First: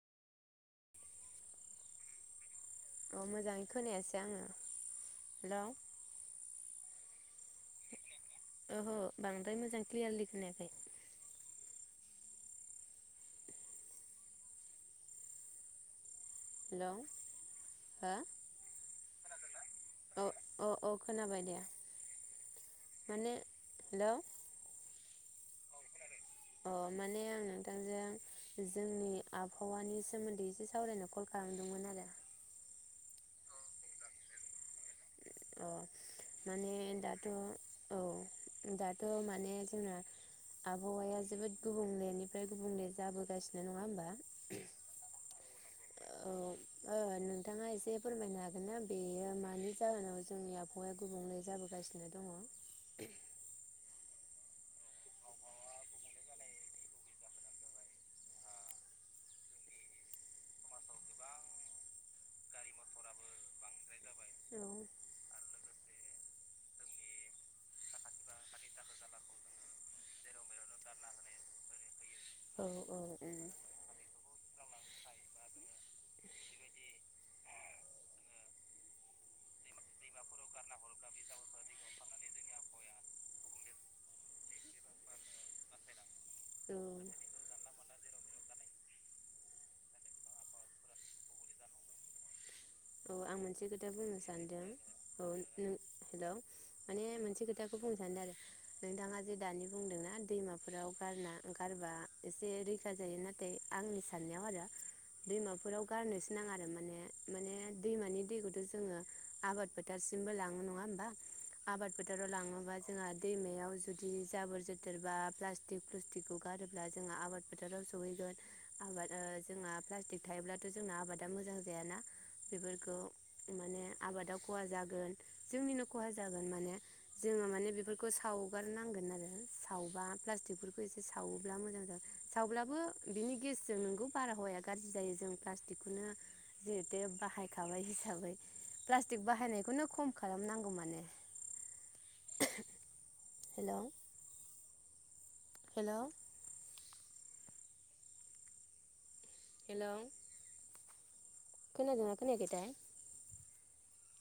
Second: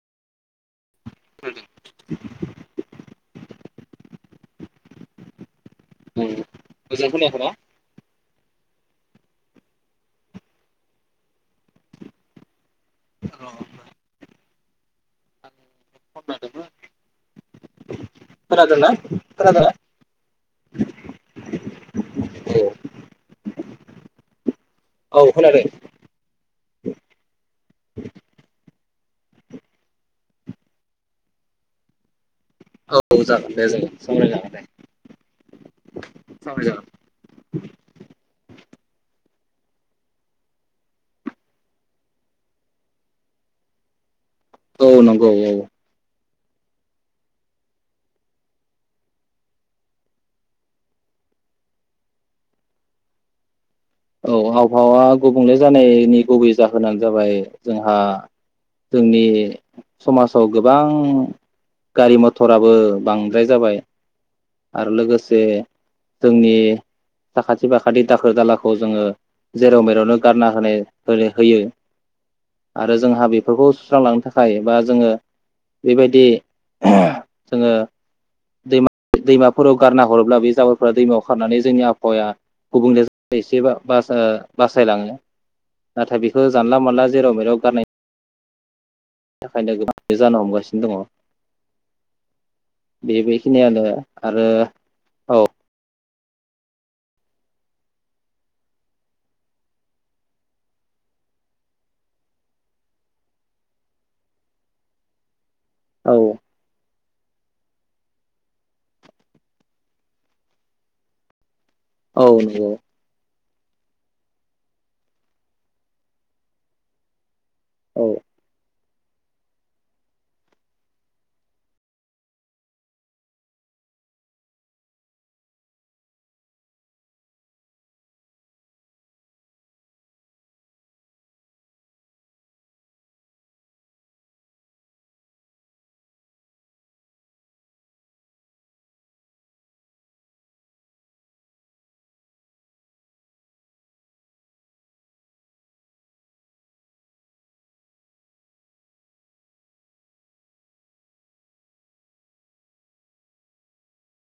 [unintelligible] औ मोजाङै खोनायासै आङो हेल ओम मोजांयै खोनाय खैना ओह बांद्राय मोजां क्लियारलि खोनायाखै हेल हो खोनादोंना खोनादोंना औ अ औ खोनाबाय दे औ माने हेल औ खोनादों अ माने आं नोंथांजों जोंनि आबहावानि सोमोन्दै एसे सावरायनो कल खालामदोंमोन आरो औ जागोन दे जागोन सावरायजागोन दे अ माने दा आ औ दाथ माने जोंना आबहावाया जोबोद गुबुंलेनिफ्राय गुबुंले जाबोगासिनो नङा होमबा औ नंगौ औ औ ओ नोंथाङा एसे फोरमायनो हागोन ना बेयो मानि जाहोनाव जोंनि आबहावाया गुबुंले जाबोगासिनो दङ औ आबहावा गुबुंले जानायनि गुबै जाहोनानो जाबाय जोंहा जोंनि समाजाव गोबां गारि मथराबो बांद्राय जाबाय औ औ आरो लोगोसे जोंनि साखाथि फाखाथि दाखोर दालाखौ जोङो जेराव मेरावनो गारना होनाय होयो आरो जोंहा बेफोरखौ सुस्रांलांनो थाखाय बा जोङो बेबायदि जोङो दैमा दैमाफोराव गारना हरोब्ला बे जाबोरफोरा दैमायाव खारनानै जोंनि आबहावाया गुबुंले एसेबा बास ओ बासायलाङो नाथाय बे खौ जानला मोनला जेराव मेराव गारनाय औ बेनि थाखायनो गोबां बे जानो हमगासिनो दङ बे औ आं मोनसे बेखिनियानो खोथा बुंनो आरो सानदों औ नों हेलौ माने मोनसे खोथाखौ बुंनो सानदों आरो नोंथाङा जे दानि बुंदोंना दैमाफोराव गारना गारबा एसे रैखा जायो नाथाय आंनि साननायाव आरो दैमा बेफोराव औ गारनोसो नाङा आरो माने माने दैमानि दैखौथ जोङो आबाद फोथारसिमबो लाङो नङा होमबा आबाद औ फोथाराव नंगौ लाङोबा जोंहा दैमायाव याव जुदि जाबोर जोथोर बा प्लाटिक फ्लुस्टिकखौ गारोब्ला जोंहा आबाद फोथाराव औ सहैगोन आबाद ओ जोङा प्लास्टिक थायोब्लाथ जोंना आबादा मोजां जायाना बेफोरखौ माने आबादाव खहा जागोन जोंनिनो खहा जागोन माने जोङो माने बेफोरखौ सावगारनांगोन आरो सावबा प्लास्टिकफोरखौ एसे सावोब्ला मोजां जागोन सावब्लाबो बिनि गेसजों नोंगौ बारहावाया गाज्रि जायो जों प्लास्टिकखौनो जिहेते बाहायखाबाय हिसाबै प्लास्टिक बाहायनायखौनो खम खालामनांगौ माने हेलौ हेलौ हेलौ खोनादोंना खोनायाखै थाय